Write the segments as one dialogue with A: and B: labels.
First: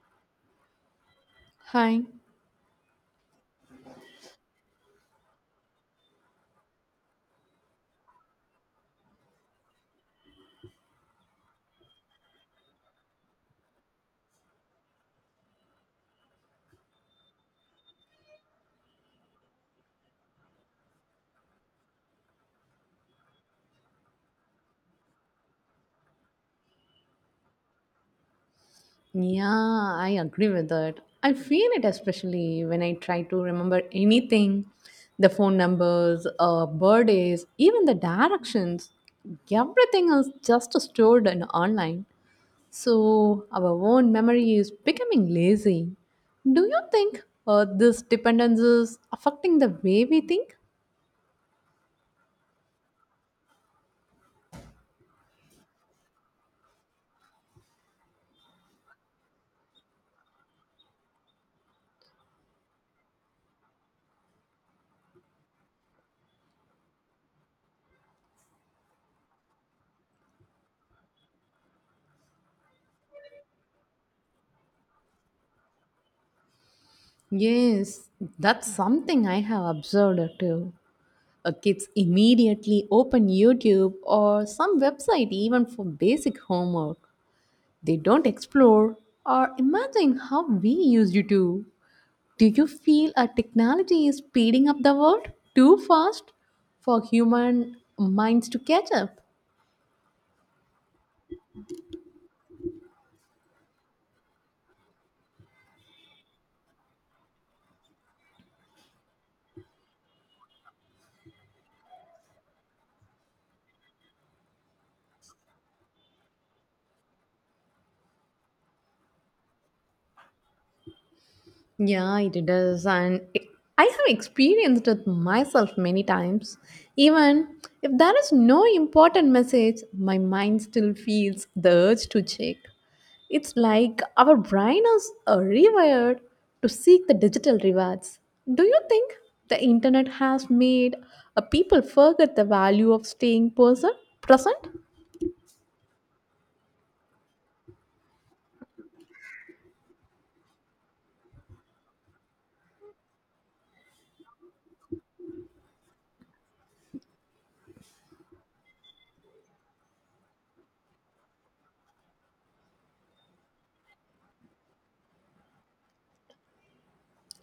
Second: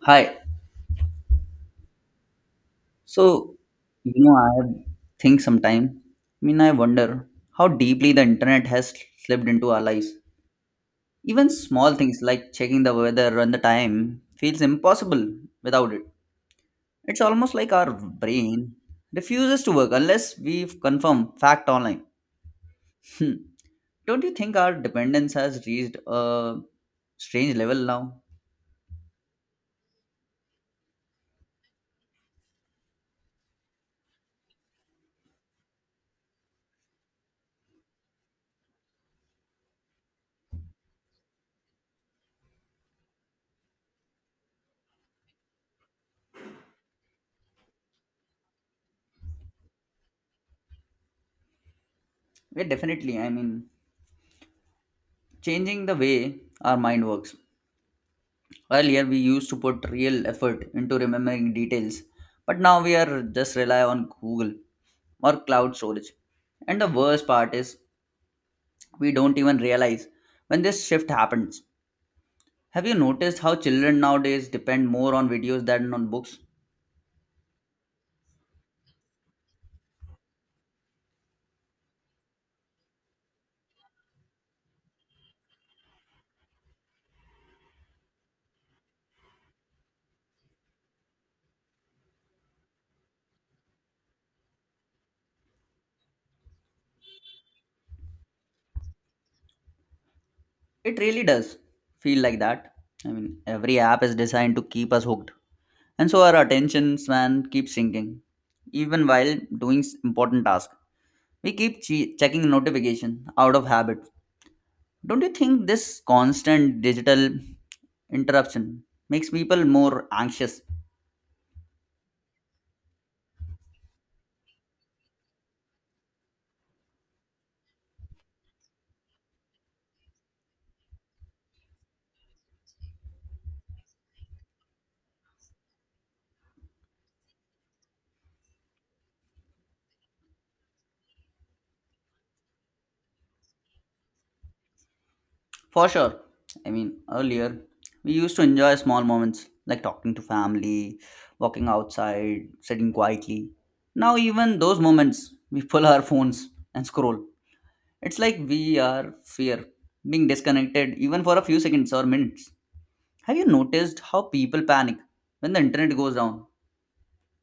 A: Hi.
B: Hi.
A: So, I have think sometime. I mean, I wonder how deeply the internet has slipped into our lives. Even small things like checking the weather and the time feels impossible without it. It's almost like our brain refuses to work unless we confirm fact online. Hmm. Don't you think our dependence has reached a strange level now?
B: Yeah, I agree with that. I feel it especially when I try to remember anything the phone numbers, birthdays, even the directions. Everything is just stored in online. So our own memory is becoming lazy. Do you think this dependence is affecting the way we think?
A: Yeah, definitely, I mean, changing the way our mind works. Earlier, we used to put real effort into remembering details, but now we are just rely on Google or cloud storage. And the worst part is, we don't even realize when this shift happens. Have you noticed how children nowadays depend more on videos than on books?
B: Yes, that's something I have observed too. Kids immediately open YouTube or some website even for basic homework. They don't explore or imagine how we used to. Do you feel our technology is speeding up the world too fast for human minds to catch up?
A: It really does feel like that. I mean, every app is designed to keep us hooked, and so our attention span keeps sinking, even while doing important tasks. We keep checking notification out of habit. Don't you think this constant digital interruption makes people more anxious?
B: Yeah, it does. I have experienced it myself many times. Even if there is no important message, my mind still feels the urge to check. It's like our brain is rewired to seek the digital rewards. Do you think the internet has made people forget the value of staying person present?
A: For sure. I mean, earlier we used to enjoy small moments like talking to family, walking outside, sitting quietly. Now, even those moments, we pull our phones and scroll. It's like we are fear being disconnected even for a few seconds or minutes. Have you noticed how people panic when the internet goes down?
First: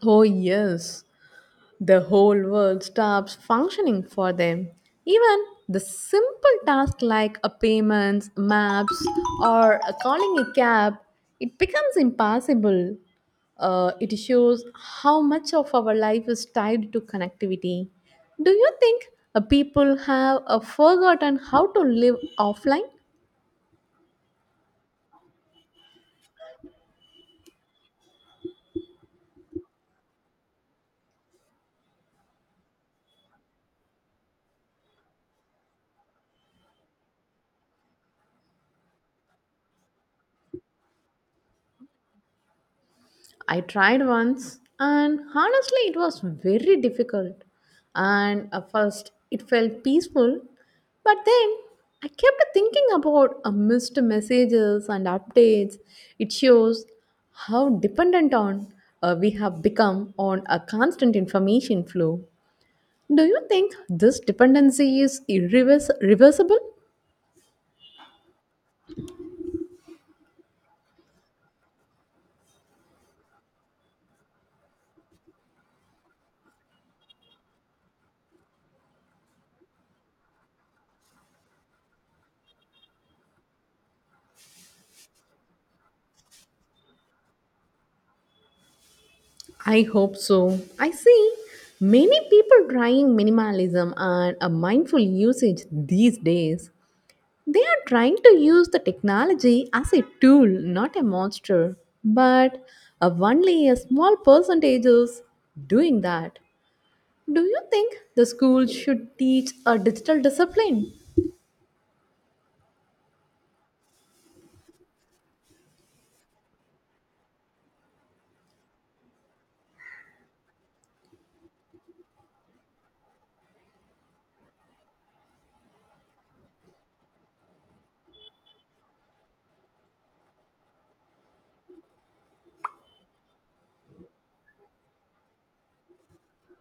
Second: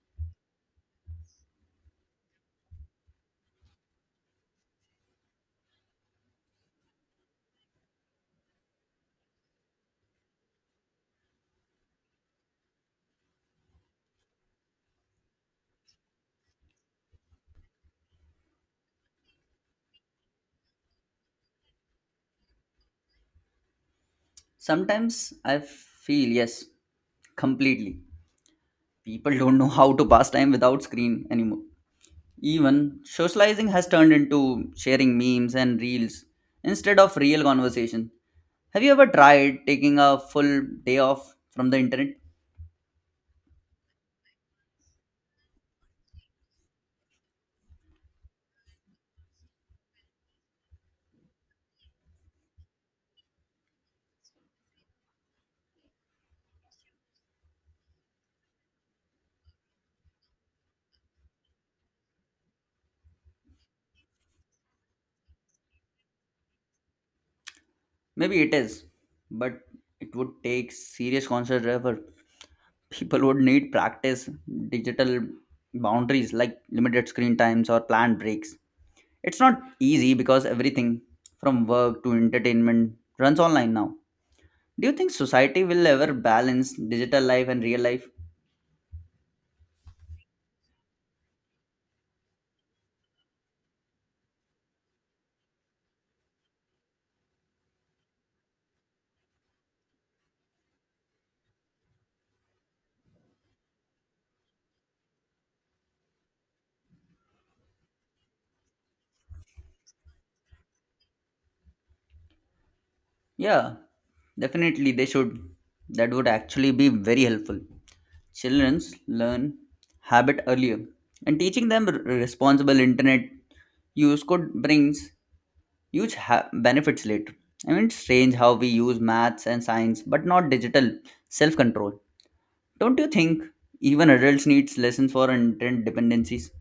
B: Oh yes, the whole world stops functioning for them. Even the simple task like a payments, maps, or a calling a cab, it becomes impossible. It shows how much of our life is tied to connectivity. Do you think people have forgotten how to live offline?
A: Sometimes I feel yes, completely. People don't know how to pass time without screen anymore. Even socializing has turned into sharing memes and reels instead of real conversation. Have you ever tried taking a full day off from the internet?
B: I tried once, and honestly, it was very difficult. And at first, it felt peaceful, but then I kept thinking about missed messages and updates. It shows how dependent on we have become on a constant information flow. Do you think this dependency is reversible?
A: Maybe it is, but it would take serious conscious effort. People would need practice digital boundaries like limited screen times or planned breaks. It's not easy because everything from work to entertainment runs online now. Do you think society will ever balance digital life and real life?
B: I hope so. I see many people trying minimalism and a mindful usage these days. They are trying to use the technology as a tool, not a monster. But only a small percentage is doing that. Do you think the school should teach a digital discipline?
A: Yeah, definitely they should. That would actually be very helpful. Children learn habit earlier, and teaching them responsible internet use could brings huge benefits later. I mean, it's strange how we use maths and science, but not digital self control. Don't you think even adults needs lessons for internet dependencies?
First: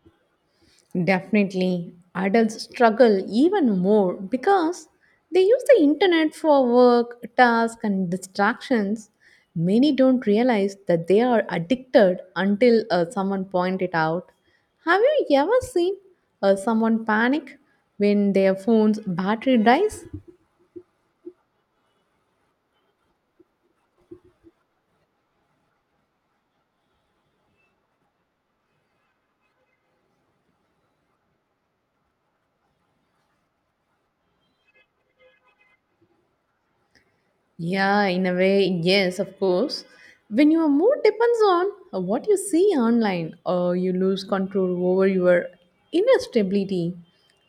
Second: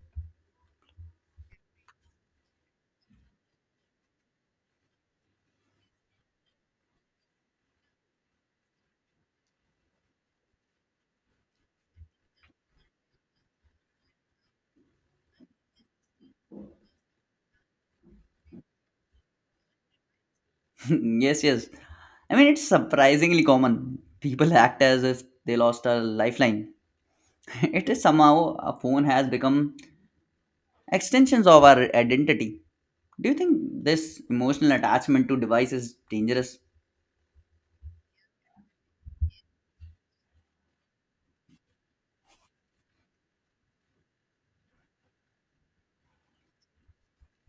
B: Definitely, adults struggle even more because they use the internet for work, tasks, and distractions. Many don't realize that they are addicted until someone point it out. Have you ever seen someone panic when their phone's battery dies?
A: Yes, yes. I mean, it's surprisingly common. People act as if they lost a lifeline. It is somehow a phone has become extensions of our identity. Do you think this emotional attachment to device is dangerous?
B: Yeah, in a way, yes, of course. When your mood depends on what you see online, or you lose control over your inner stability.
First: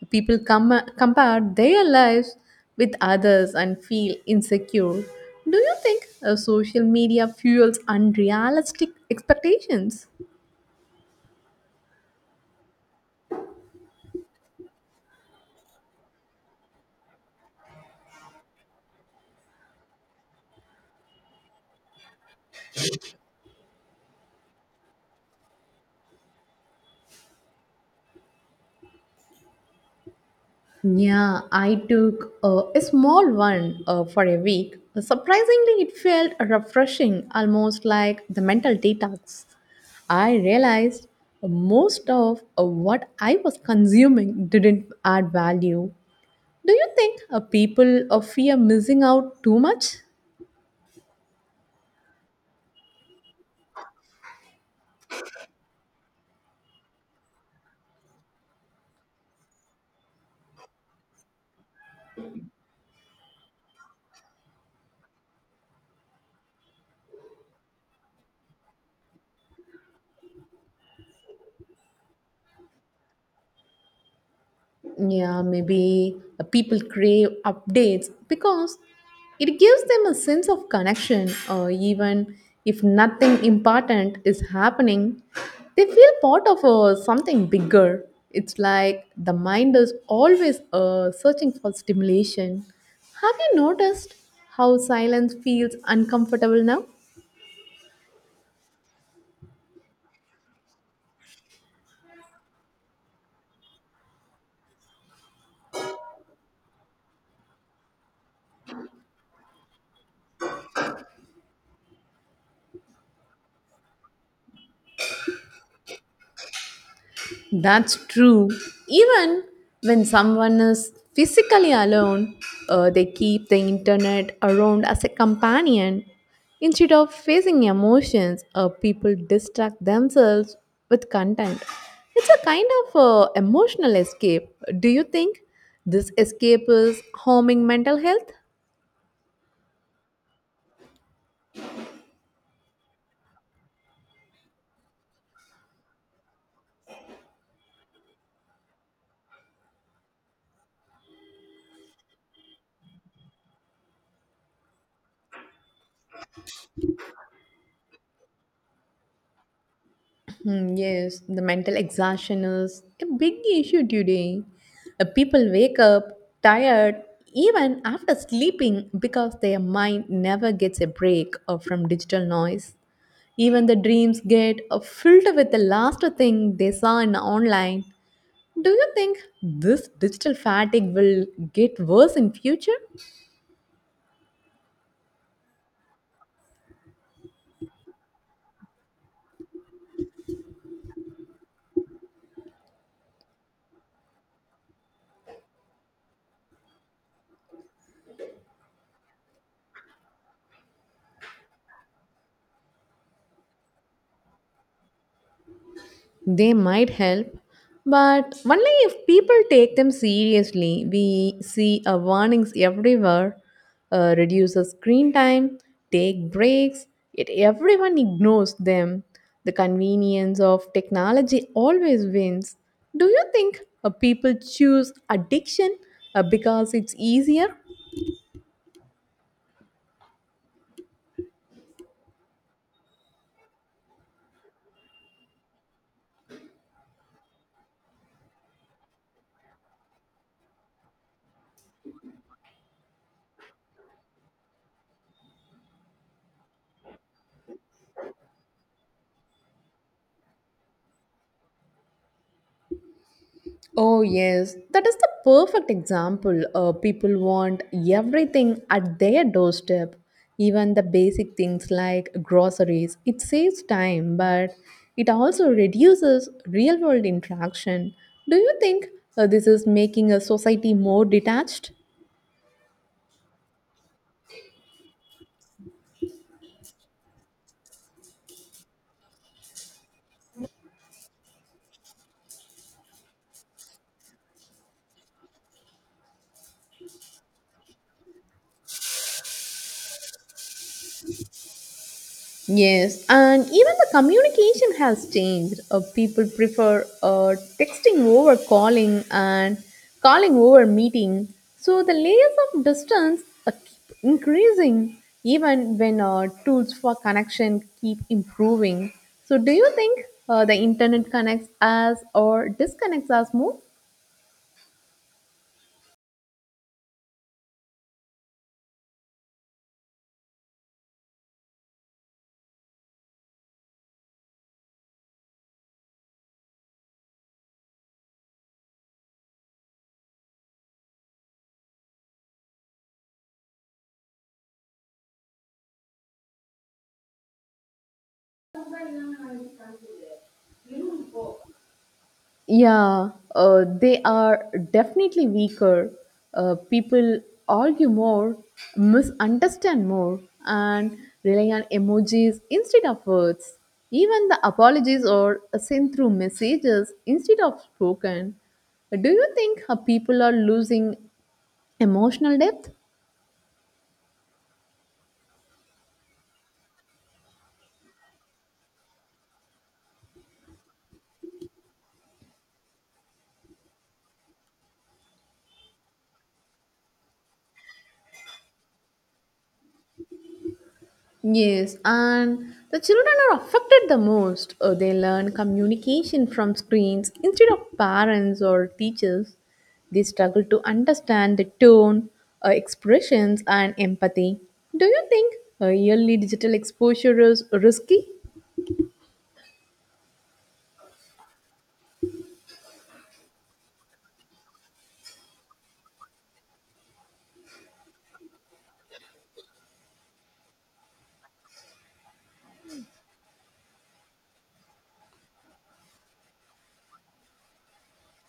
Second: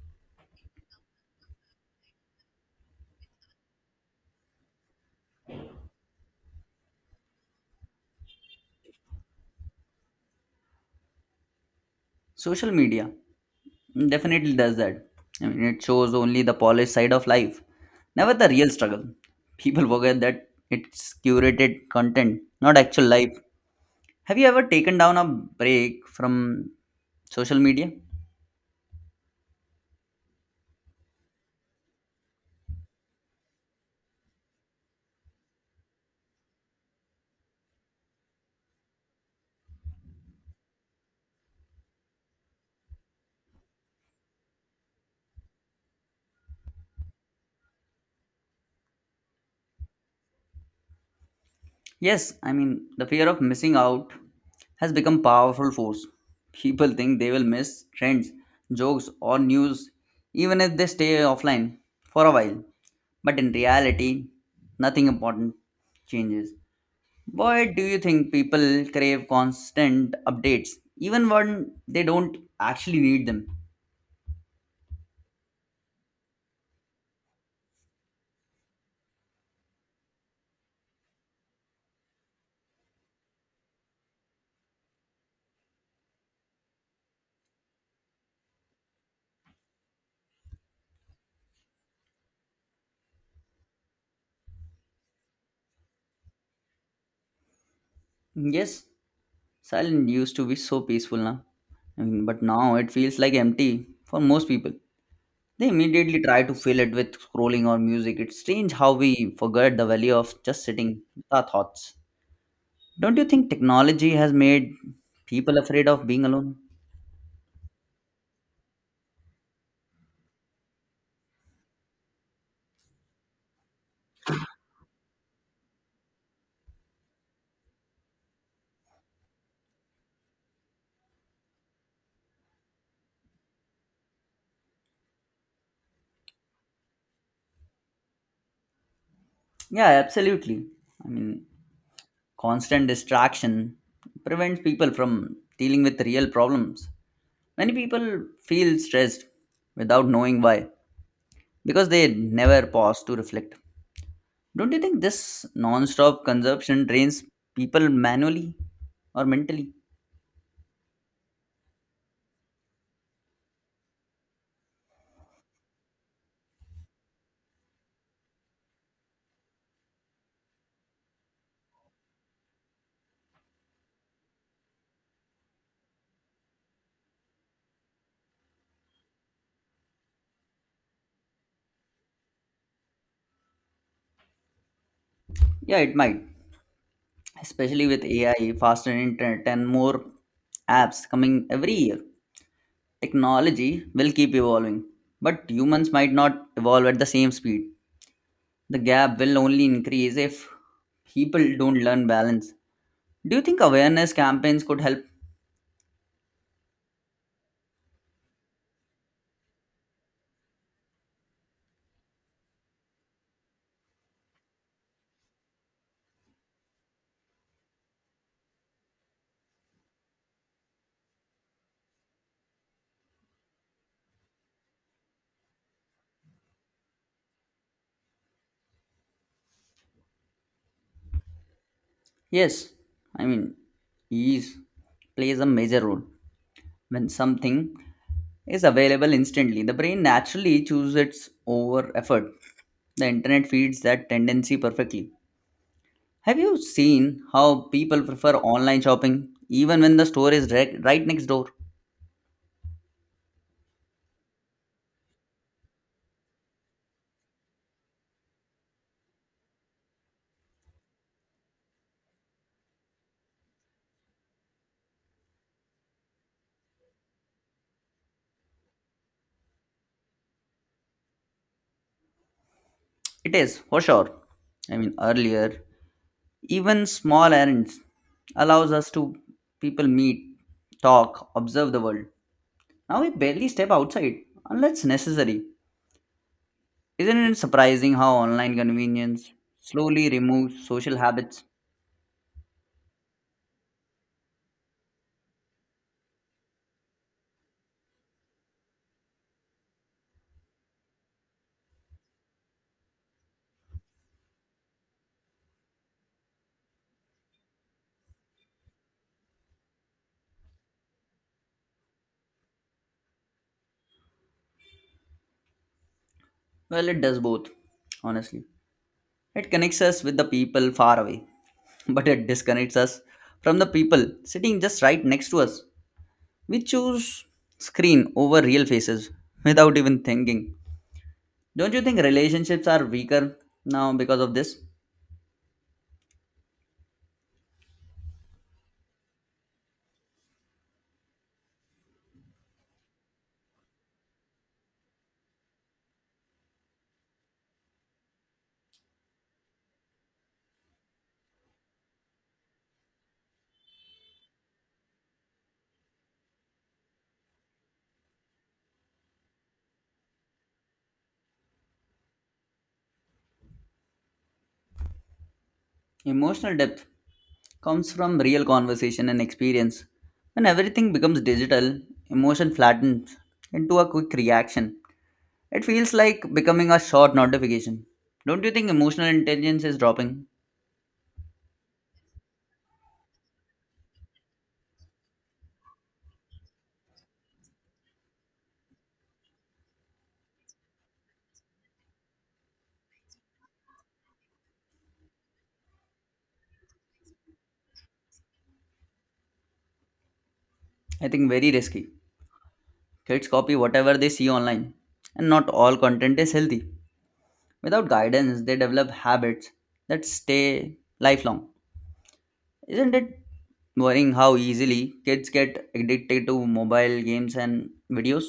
B: People compare their lives with others and feel insecure. Do you think social media fuels unrealistic expectations?
A: Social media definitely does that. I mean, it shows only the polished side of life, never the real struggle. People forget that it's curated content, not actual life. Have you ever taken down a break from social media?
B: Yeah, I took a small one for a week. Surprisingly, it felt refreshing, almost like the mental detox. I realized most of what I was consuming didn't add value. Do you think people fear missing out too much?
A: Yes, I mean, the fear of missing out has become powerful force. People think they will miss trends, jokes or news even if they stay offline for a while. But in reality, nothing important changes. Why do you think people crave constant updates even when they don't actually need them?
B: Yeah, maybe people crave updates because it gives them a sense of connection, or even if nothing important is happening, they feel part of something bigger. It's like the mind is always searching for stimulation. Have you noticed how silence feels uncomfortable now?
A: Yes, silent used to be so peaceful now. I mean, but now it feels like empty for most people. They immediately try to fill it with scrolling or music. It's strange how we forget the value of just sitting with our thoughts. Don't you think technology has made people afraid of being alone?
B: That's true. Even when someone is physically alone, they keep the internet around as a companion. Instead of facing emotions, people distract themselves with content. It's a kind of emotional escape. Do you think this escape is harming mental health?
A: Yeah, absolutely. I mean, constant distraction prevents people from dealing with real problems. Many people feel stressed without knowing why because they never pause to reflect. Don't you think this non stop consumption drains people manually or mentally?
B: Hmm, yes, the mental exhaustion is a big issue today. People wake up tired even after sleeping because their mind never gets a break from digital noise. Even the dreams get filled with the last thing they saw in online. Do you think this digital fatigue will get worse in future?
A: Yeah, it might. Especially with AI, faster internet, and more apps coming every year. Technology will keep evolving, but humans might not evolve at the same speed. The gap will only increase if people don't learn balance. Do you think awareness campaigns could help?
B: They might help, but only if people take them seriously. We see warnings everywhere, reduce the screen time, take breaks, yet everyone ignores them. The convenience of technology always wins. Do you think people choose addiction because it's easier.
A: Yes, I mean, ease plays a major role. When something is available instantly, the brain naturally chooses its over effort. The internet feeds that tendency perfectly. Have you seen how people prefer online shopping even when the store is direct, right next door?
B: Oh, yes, that is the perfect example. People want everything at their doorstep, even the basic things like groceries. It saves time, but it also reduces real world interaction. Do you think this is making a society more detached?
A: It is, for sure. I mean, earlier, even small errands allows us to people meet, talk, observe the world. Now we barely step outside unless necessary. Isn't it surprising how online convenience slowly removes social habits?
B: Yes, and even the communication has changed. People prefer texting over calling and calling over meeting. So the layers of distance keep increasing even when tools for connection keep improving. So do you think the internet connects us or disconnects us more?
A: Well, it does both, honestly. It connects us with the people far away, but it disconnects us from the people sitting just right next to us. We choose screen over real faces without even thinking. Don't you think relationships are weaker now because of this?
B: Yeah, they are definitely weaker. People argue more, misunderstand more, and rely on emojis instead of words. Even the apologies are sent through messages instead of spoken. Do you think people are losing emotional depth?
A: Emotional depth comes from real conversation and experience. When everything becomes digital, emotion flattens into a quick reaction. It feels like becoming a short notification. Don't you think emotional intelligence is dropping?
B: Yes, and the children are affected the most. They learn communication from screens instead of parents or teachers. They struggle to understand the tone, expressions, and empathy. Do you think yearly digital exposure is risky?
A: I think very risky. Kids copy whatever they see online, and not all content is healthy. Without guidance, they develop habits that stay lifelong. Isn't it worrying how easily kids get addicted to mobile games and videos?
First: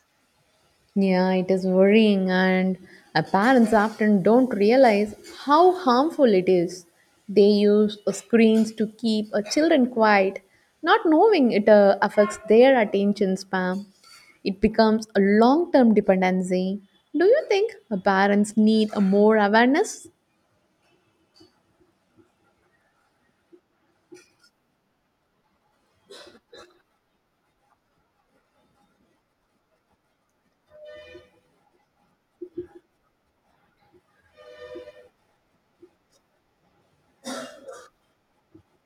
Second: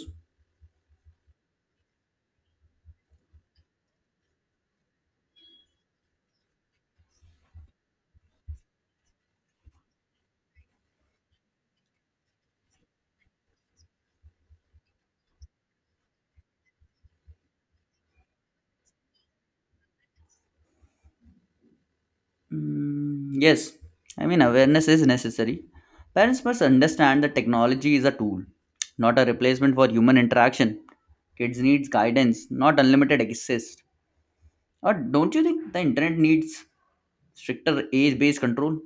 B: Yeah, it is worrying, and our parents often don't realize how harmful it is. They use screens to keep children quiet, not knowing it affects their attention span. It becomes a long term dependency. Do you think parents need a more awareness?
A: Mm, yes, I mean, awareness is necessary. Parents must understand that technology is a tool, not a replacement for human interaction. Kids needs guidance, not unlimited access. Or don't you think the internet needs stricter age-based control?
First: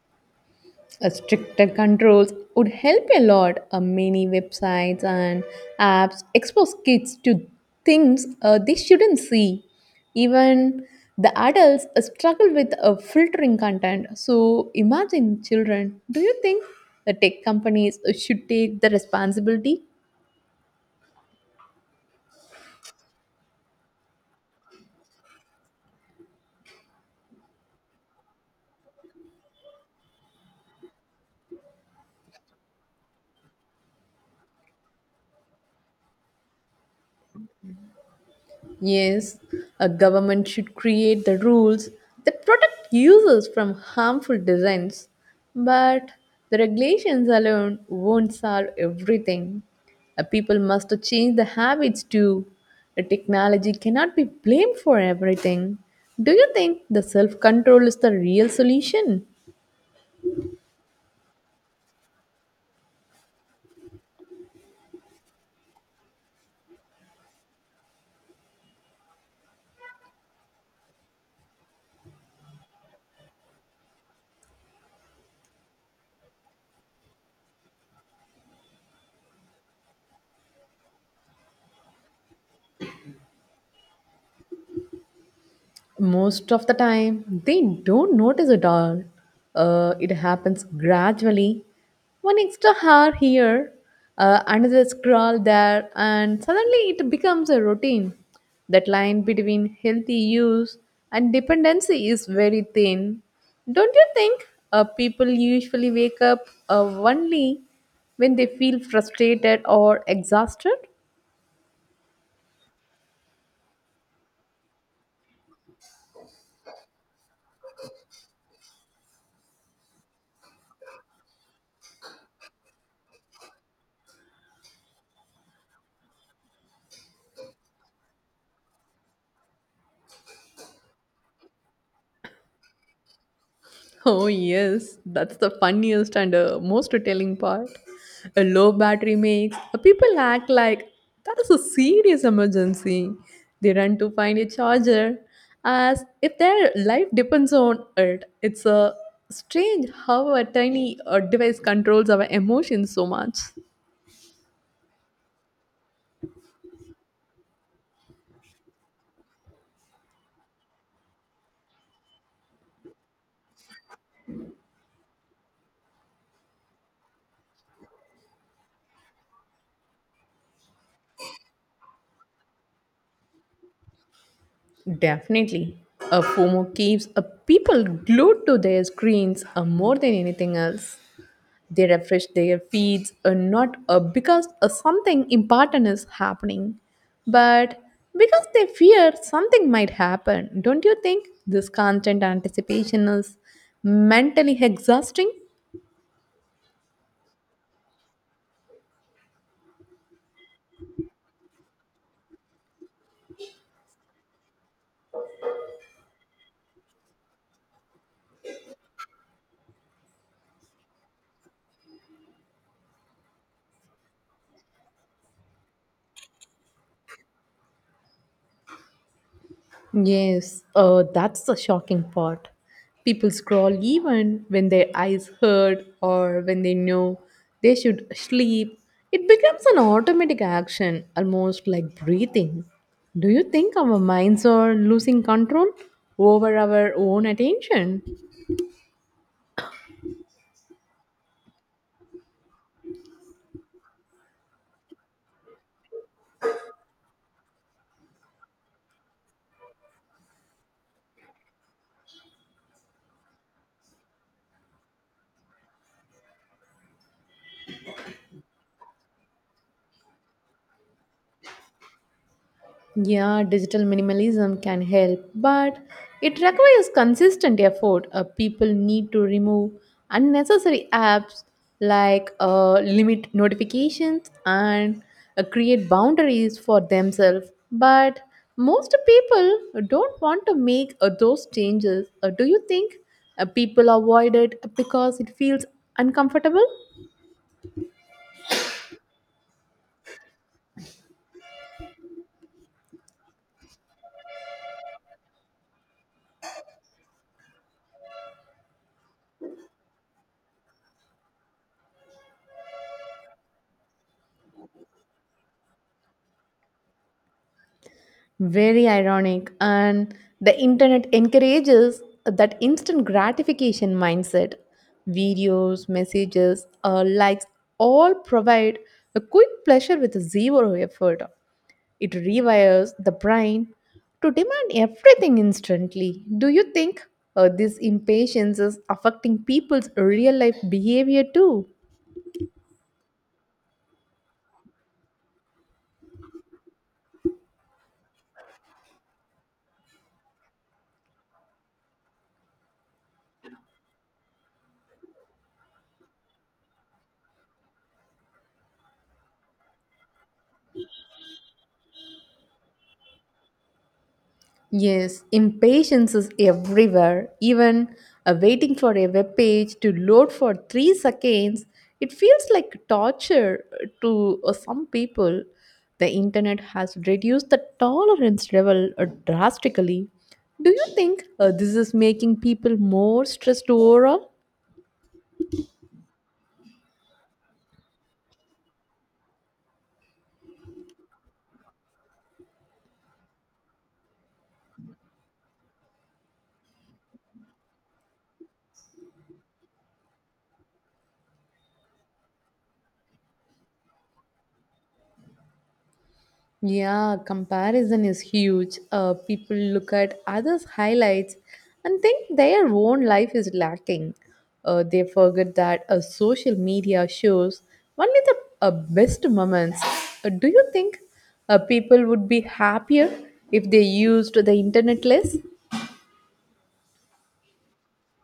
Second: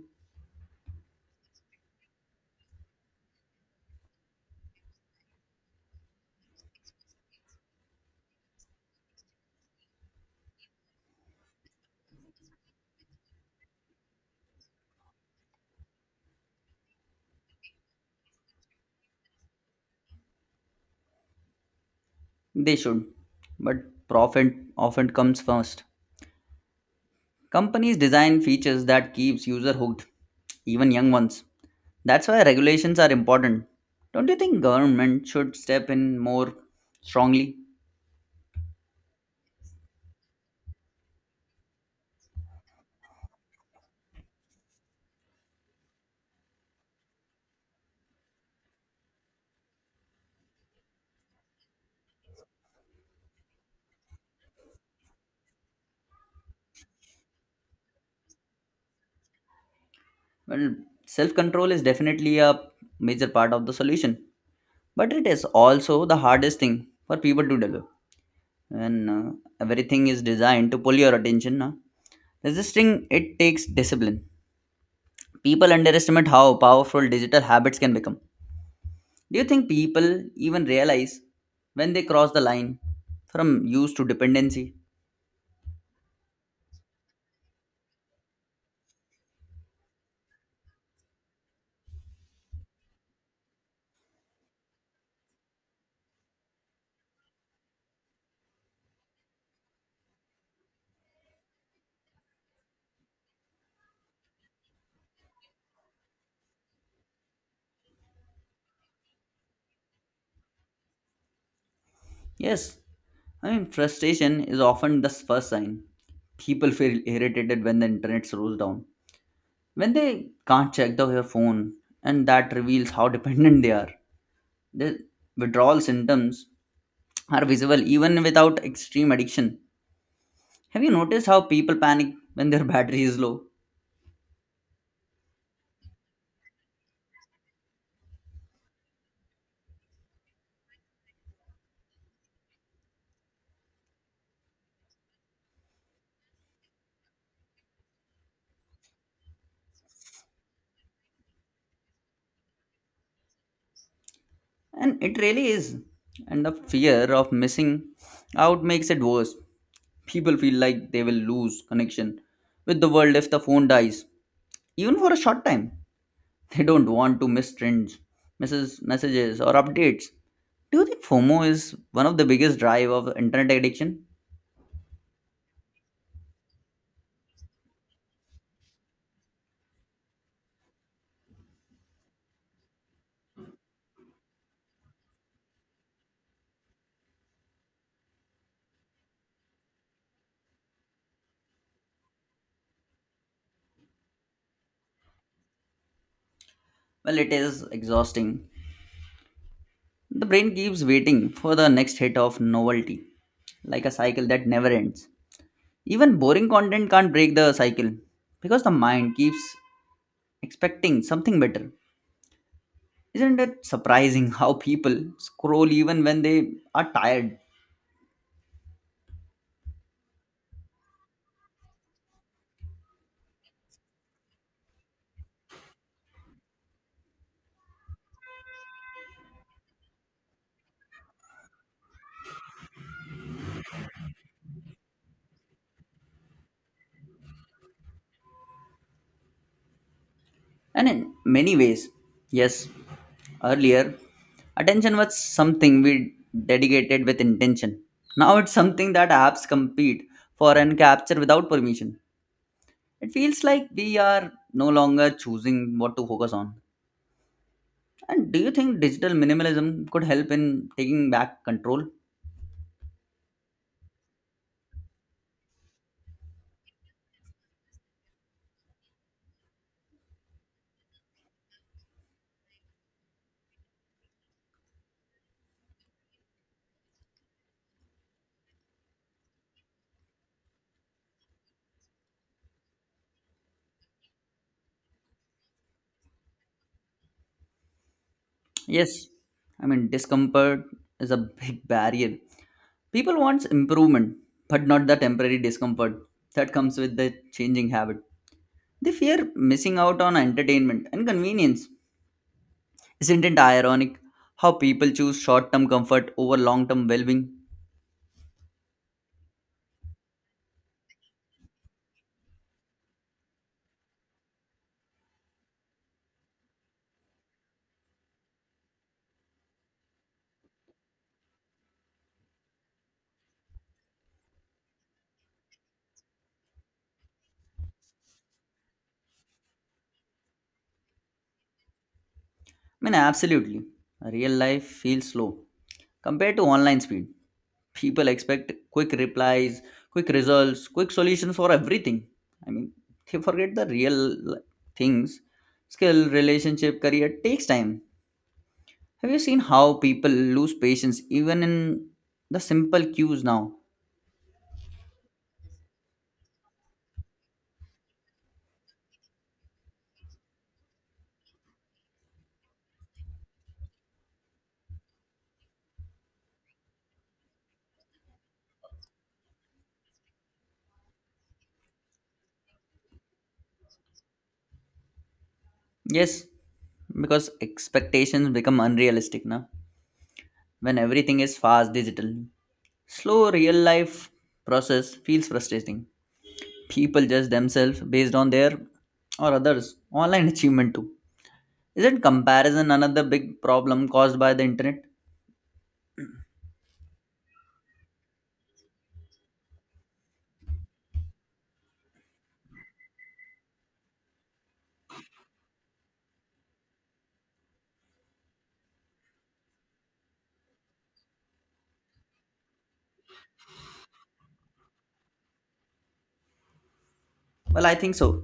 B: A stricter controls would help a lot. Many websites and apps expose kids to things they shouldn't see. Even the adults struggle with filtering content. So imagine children. Do you think the tech companies should take the responsibility?
A: They should, but profit often comes first. Companies design features that keeps user hooked, even young ones. That's why regulations are important. Don't you think government should step in more strongly?
B: Yes, a government should create the rules that protect users from harmful designs, but the regulations alone won't solve everything. People must change the habits too. The technology cannot be blamed for everything. Do you think the self control is the real solution?
A: Well, self-control is definitely a major part of the solution, but it is also the hardest thing for people to develop. And everything is designed to pull your attention. Huh? Resisting it takes discipline. People underestimate how powerful digital habits can become. Do you think people even realize when they cross the line from use to dependency?
B: Most of the time, they don't notice at all. It happens gradually. One extra hair here, another scroll there, and suddenly it becomes a routine. That line between healthy use and dependency is very thin. Don't you think people usually wake up only when they feel frustrated or exhausted?
A: Yes, I mean, frustration is often the first sign. People feel irritated when the internet slows down, when they can't check their phone, and that reveals how dependent they are. The withdrawal symptoms are visible even without extreme addiction. Have you noticed how people panic when their battery is low?
B: Oh, yes, that's the funniest and most telling part. A low battery makes people act like that is a serious emergency. They run to find a charger as if their life depends on it. It's a strange how a tiny device controls our emotions so much.
A: And it really is. And the fear of missing out makes it worse. People feel like they will lose connection with the world if the phone dies, even for a short time. They don't want to miss trends, misses messages, or updates. Do you think FOMO is one of the biggest drive of internet addiction?
B: Definitely. A FOMO keeps people glued to their screens more than anything else. They refresh their feeds not because something important is happening, but because they fear something might happen. Don't you think this constant anticipation is mentally exhausting?
A: Well, it is exhausting. The brain keeps waiting for the next hit of novelty, like a cycle that never ends. Even boring content can't break the cycle because the mind keeps expecting something better. Isn't it surprising how people scroll even when they are tired?
B: Yes, that's the shocking part. People scroll even when their eyes hurt or when they know they should sleep. It becomes an automatic action, almost like breathing. Do you think our minds are losing control over our own attention?
A: And in many ways, yes, earlier, attention was something we dedicated with intention. Now it's something that apps compete for and capture without permission. It feels like we are no longer choosing what to focus on. And do you think digital minimalism could help in taking back control?
B: Yeah, digital minimalism can help, but it requires consistent effort. People need to remove unnecessary apps like limit notifications and create boundaries for themselves. But most people don't want to make those changes. Do you think people avoid it because it feels uncomfortable?
A: Yes, I mean, discomfort is a big barrier. People want improvement, but not the temporary discomfort that comes with the changing habit. They fear missing out on entertainment and convenience. Isn't it ironic how people choose short term comfort over long term well being?
B: Very ironic. And the internet encourages that instant gratification mindset. Videos, messages, likes all provide a quick pleasure with zero effort. It rewires the brain to demand everything instantly. Do you think this impatience is affecting people's real life behavior too?
A: I mean, absolutely. Real life feels slow compared to online speed. People expect quick replies, quick results, quick solutions for everything. I mean, they forget the real, like, things, skill, relationship, career takes time. Have you seen how people lose patience even in the simple cues now?
B: Yes, impatience is everywhere. Even waiting for a web page to load for 3 seconds, it feels like torture to some people. The internet has reduced the tolerance level drastically. Do you think this is making people more stressed overall?
A: Yes, because expectations become unrealistic now. When everything is fast digital, slow real life process feels frustrating. People judge themselves based on their or others online achievement too. Isn't comparison another big problem caused by the internet?
B: Yeah, comparison is huge. People look at others' highlights and think their own life is lacking. They forget that social media shows only the best moments. Do you think people would be happier if they used the internet less?
A: Well, I think so.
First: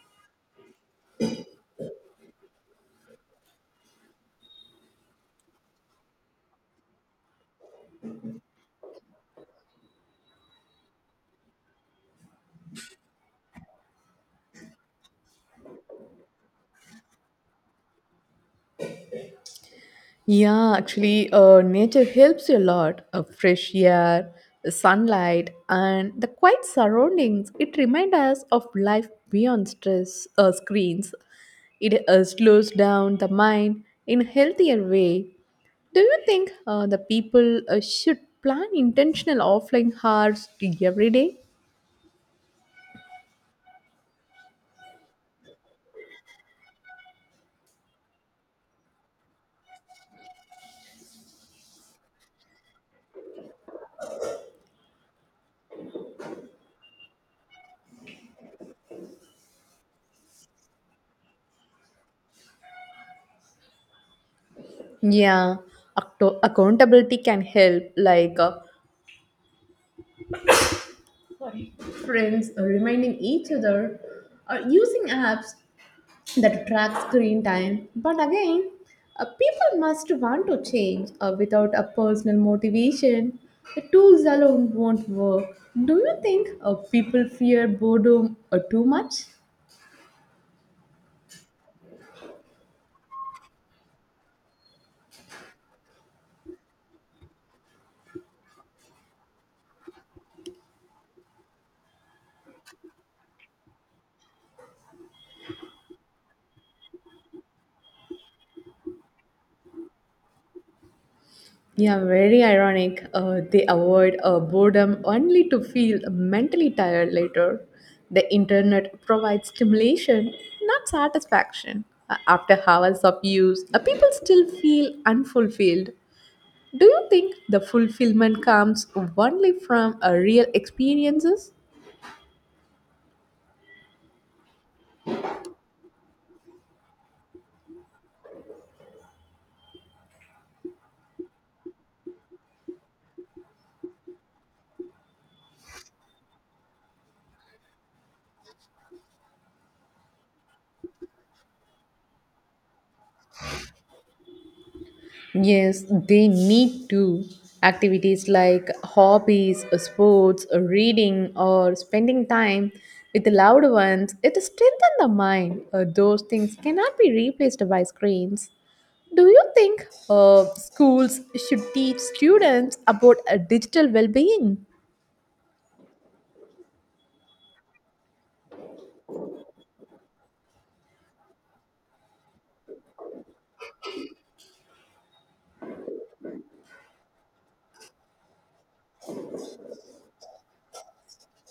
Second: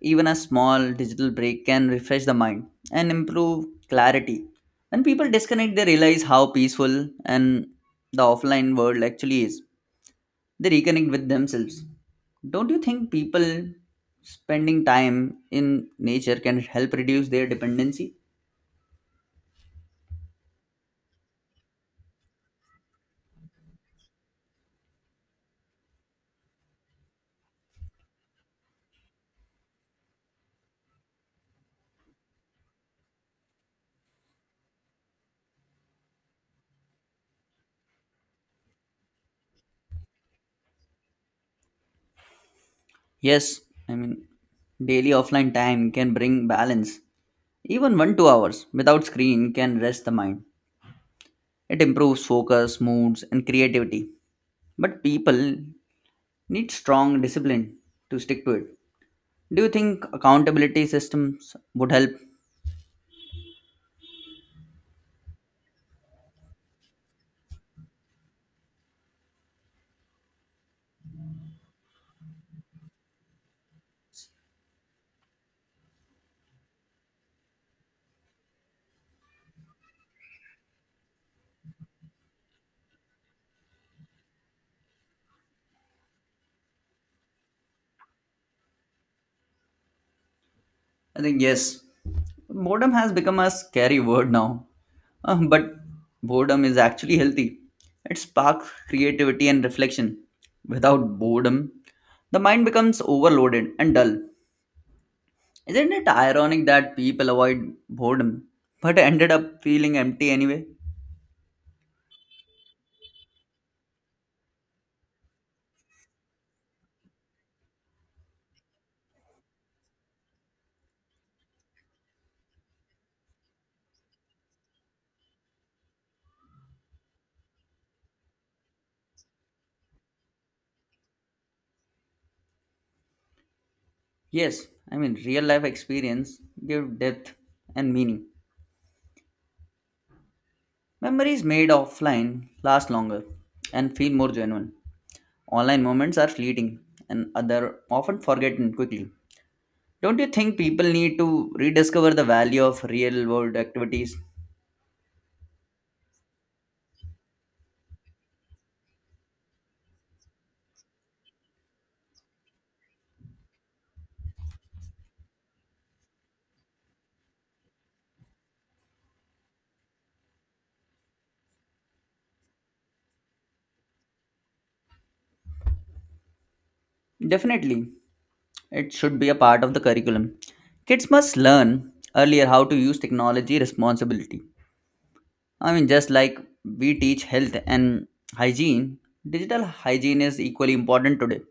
A: Even a small digital break can refresh the mind and improve clarity. When people disconnect, they realize how peaceful and the offline world actually is. They reconnect with themselves. Don't you think people spending time in nature can help reduce their dependency?
B: Yeah, actually, nature helps you a lot. Fresh air, the sunlight, and the quiet surroundings. It reminds us of life beyond stress screens. It slows down the mind in a healthier way. Do you think the people should plan intentional offline hours every day?
A: Yes, I mean, daily offline time can bring balance. Even 1 2 hours without screen can rest the mind. It improves focus, moods, and creativity. But people need strong discipline to stick to it. Do you think accountability systems would help?
B: Yeah, accountability can help, like friends reminding each other, or using apps that tracks screen time. But again, people must want to change without a personal motivation. The tools alone won't work. Do you think people fear boredom too much?
A: I think yes. Boredom has become a scary word now. But boredom is actually healthy. It sparks creativity and reflection. Without boredom, the mind becomes overloaded and dull. Isn't it ironic that people avoid boredom but ended up feeling empty anyway?
B: Yeah, very ironic. They avoid boredom only to feel mentally tired later. The internet provides stimulation, not satisfaction. After hours of use, people still feel unfulfilled. Do you think the fulfillment comes only from a real experiences?
A: Yes, I mean, real life experience give depth and meaning. Memories made offline last longer and feel more genuine. Online moments are fleeting and other often forgotten quickly. Don't you think people need to rediscover the value of real world activities?
B: Yes, they need to. Activities like hobbies, sports, reading, or spending time with the loved ones, it strengthens the mind. Those things cannot be replaced by screens. Do you think schools should teach students about digital well being?
A: Definitely, it should be a part of the curriculum. Kids must learn earlier how to use technology responsibly. I mean, just like we teach health and hygiene, digital hygiene is equally important today.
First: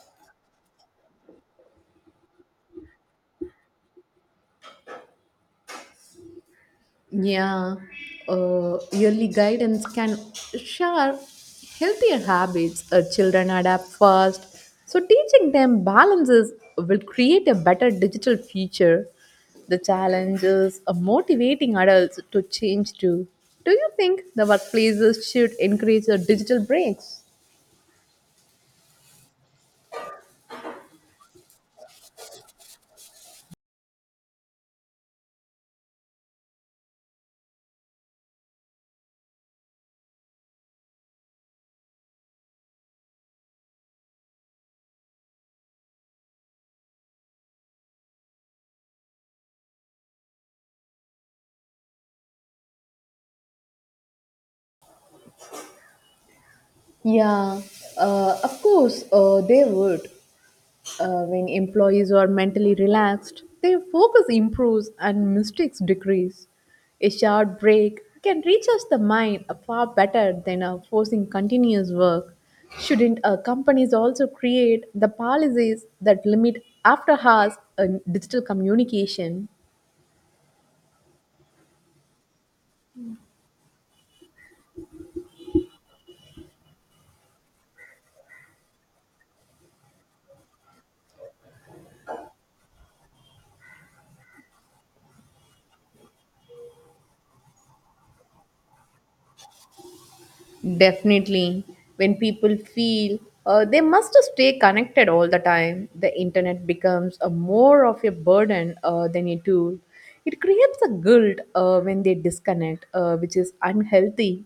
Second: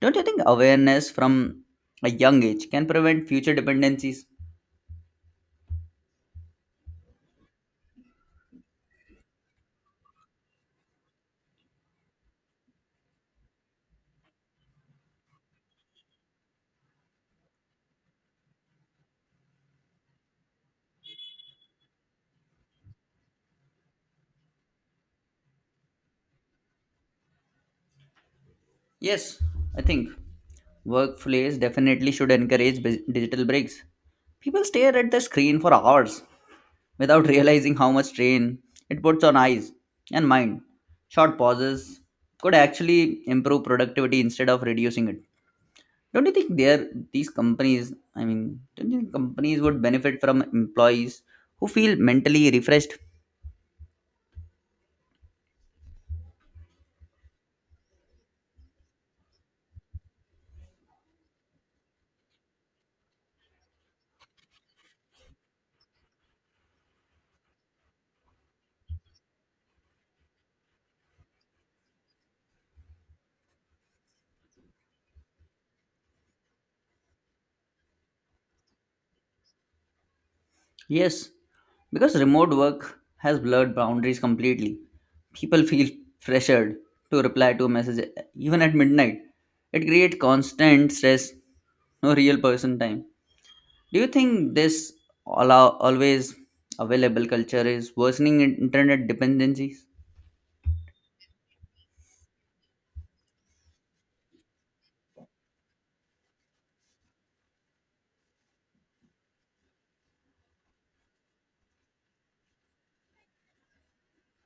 A: Don't you think awareness from a young age can prevent future dependencies?
B: Yeah, yearly guidance can share healthier habits. Children adapt fast, so teaching them balances will create a better digital future. The challenge is motivating adults to change too. Do you think the workplaces should encourage digital breaks?
A: Yes, I think workplace definitely should encourage digital breaks. People stare at the screen for hours without realizing how much strain it puts on eyes and mind. Short pauses could actually improve productivity instead of reducing it. Don't you think there these companies? I mean, don't you think companies would benefit from employees who feel mentally refreshed?
B: Yeah, of course, they would. When employees are mentally relaxed, their focus improves and mistakes decrease. A short break can recharge the mind far better than forcing continuous work. Shouldn't companies also create the policies that limit after hours uh, digital communication?
A: Yes, because remote work has blurred boundaries completely. People feel pressured to reply to a message even at midnight. It creates constant stress, no real person time. Do you think this allow always available culture is worsening internet dependencies?
B: Definitely. When people feel they must stay connected all the time, the internet becomes a more of a burden than a tool. It creates a guilt when they disconnect, which is unhealthy.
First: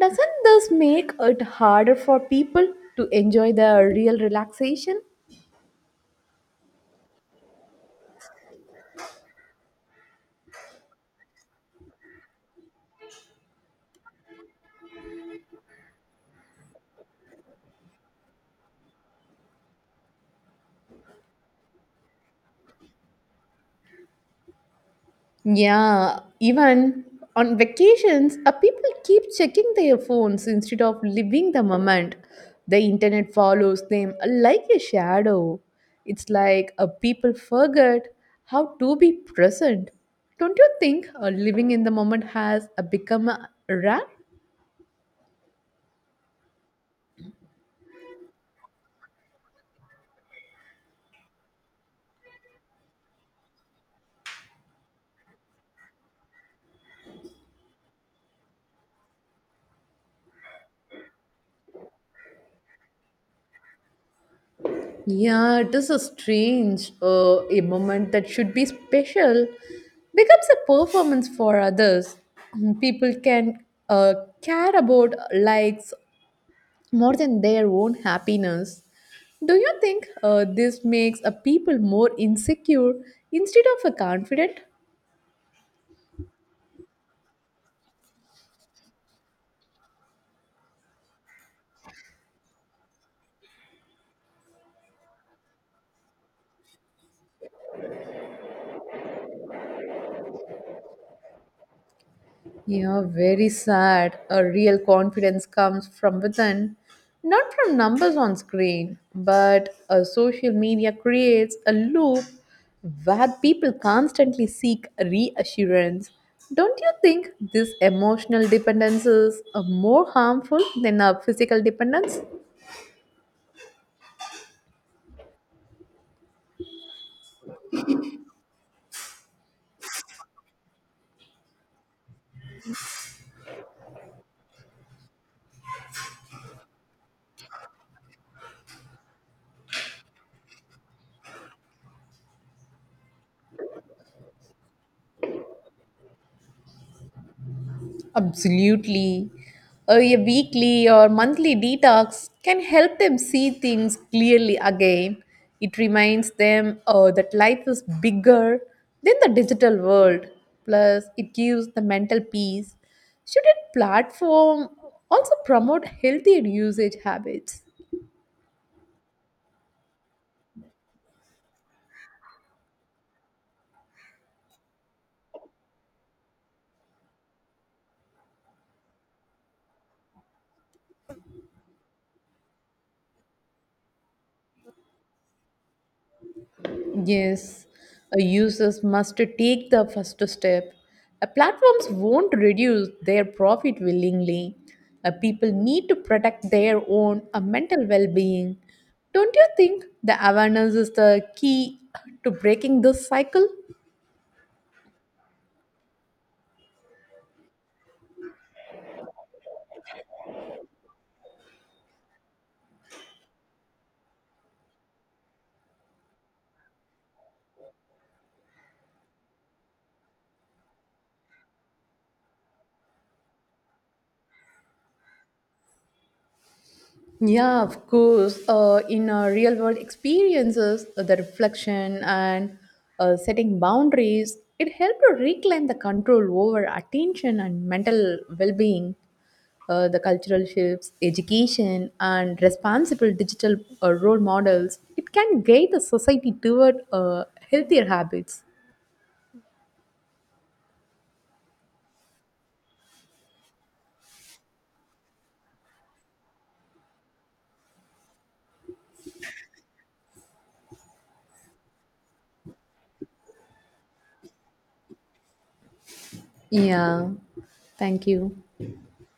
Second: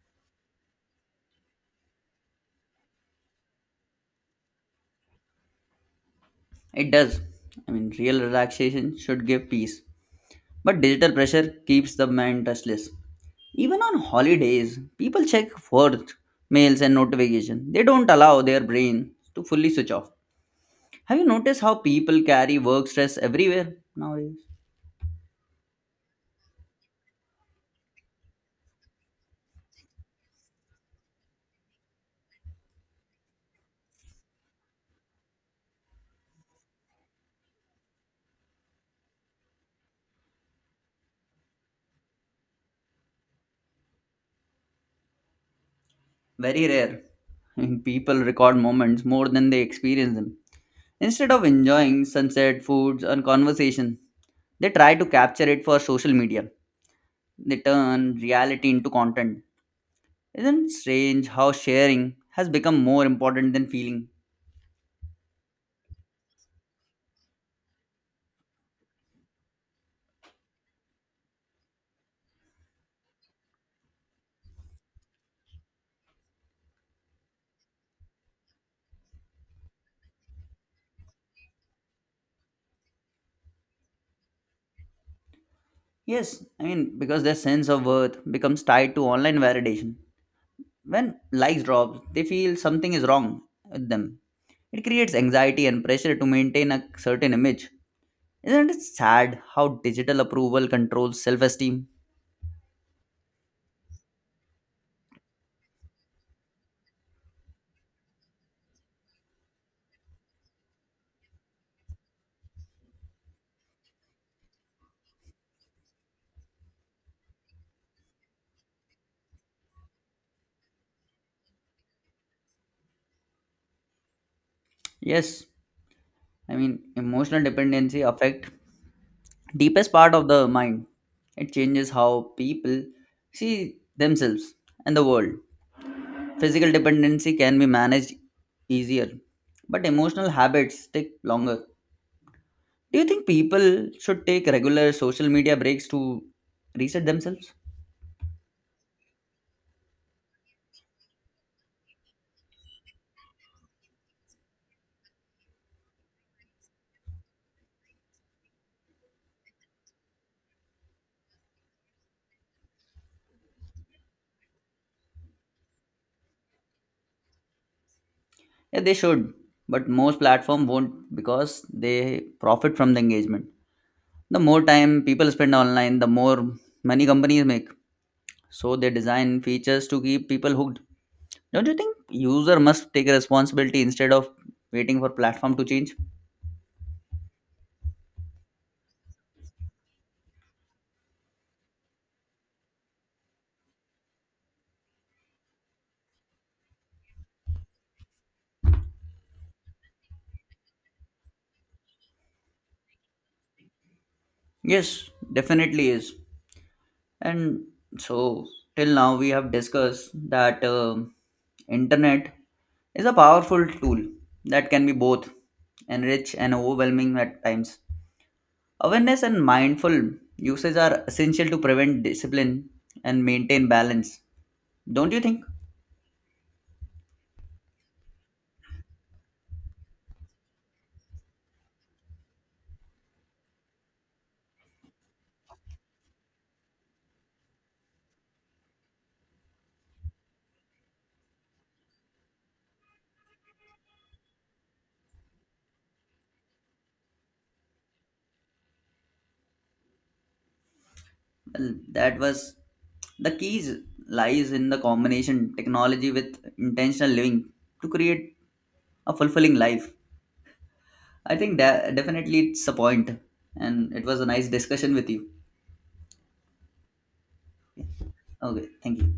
B: Doesn't this make it harder for people to enjoy the real relaxation?
A: It does. I mean, real relaxation should give peace. But digital pressure keeps the mind touchless. Even on holidays, people check work, mails, and notifications. They don't allow their brain to fully switch off. Have you noticed how people carry work stress everywhere nowadays?
B: Yeah, even on vacations, people keep checking their phones instead of living the moment. The internet follows them like a shadow. It's like people forget how to be present. Don't you think living in the moment has become rare?
A: Very rare. People record moments more than they experience them. Instead of enjoying sunset, foods, and conversation, they try to capture it for social media. They turn reality into content. Isn't it strange how sharing has become more important than feeling?
B: Yeah, it is a strange a moment that should be special becomes a performance for others. Mm, people can care about likes more than their own happiness. Do you think this makes a people more insecure instead of a confident?
A: Yes, I mean, because their sense of worth becomes tied to online validation. When likes drop, they feel something is wrong with them. It creates anxiety and pressure to maintain a certain image. Isn't it sad how digital approval controls self esteem?
B: Yeah, very sad. A real confidence comes from within, not from numbers on screen, but a social media creates a loop where people constantly seek reassurance. Don't you think this emotional dependence is more harmful than a physical dependence?
A: Yes, I mean, emotional dependency affect deepest part of the mind. It changes how people see themselves and the world. Physical dependency can be managed easier, but emotional habits take longer. Do you think people should take regular social media breaks to reset themselves?
B: Absolutely. A weekly or monthly detox can help them see things clearly again. It reminds them that life is bigger than the digital world. Plus, it gives the mental peace. Shouldn't platform also promote healthier usage habits?
A: Yeah, they should, but most platforms won't because they profit from the engagement. The more time people spend online, the more money companies make. So they design features to keep people hooked. Don't you think user must take responsibility instead of waiting for platform to change?
B: Yes, users must take the first step. Platforms won't reduce their profit willingly. People need to protect their own mental well being. Don't you think the awareness is the key to breaking this cycle?
A: Yes, definitely is. And so, till now we have discussed that internet is a powerful tool that can be both enrich and overwhelming at times. Awareness and mindful usage are essential to prevent discipline and maintain balance. Don't you think?
B: Yeah, of course. In our real world experiences, the reflection and setting boundaries, it helped to reclaim the control over attention and mental well being. The cultural shifts, education, and responsible digital role models, it can guide the society toward healthier habits.
A: Well, that was the keys lies in the combination technology with intentional living to create a fulfilling life. I think that definitely it's a point, and it was a nice discussion with you.
B: Yeah, thank you.
A: Okay, thank you.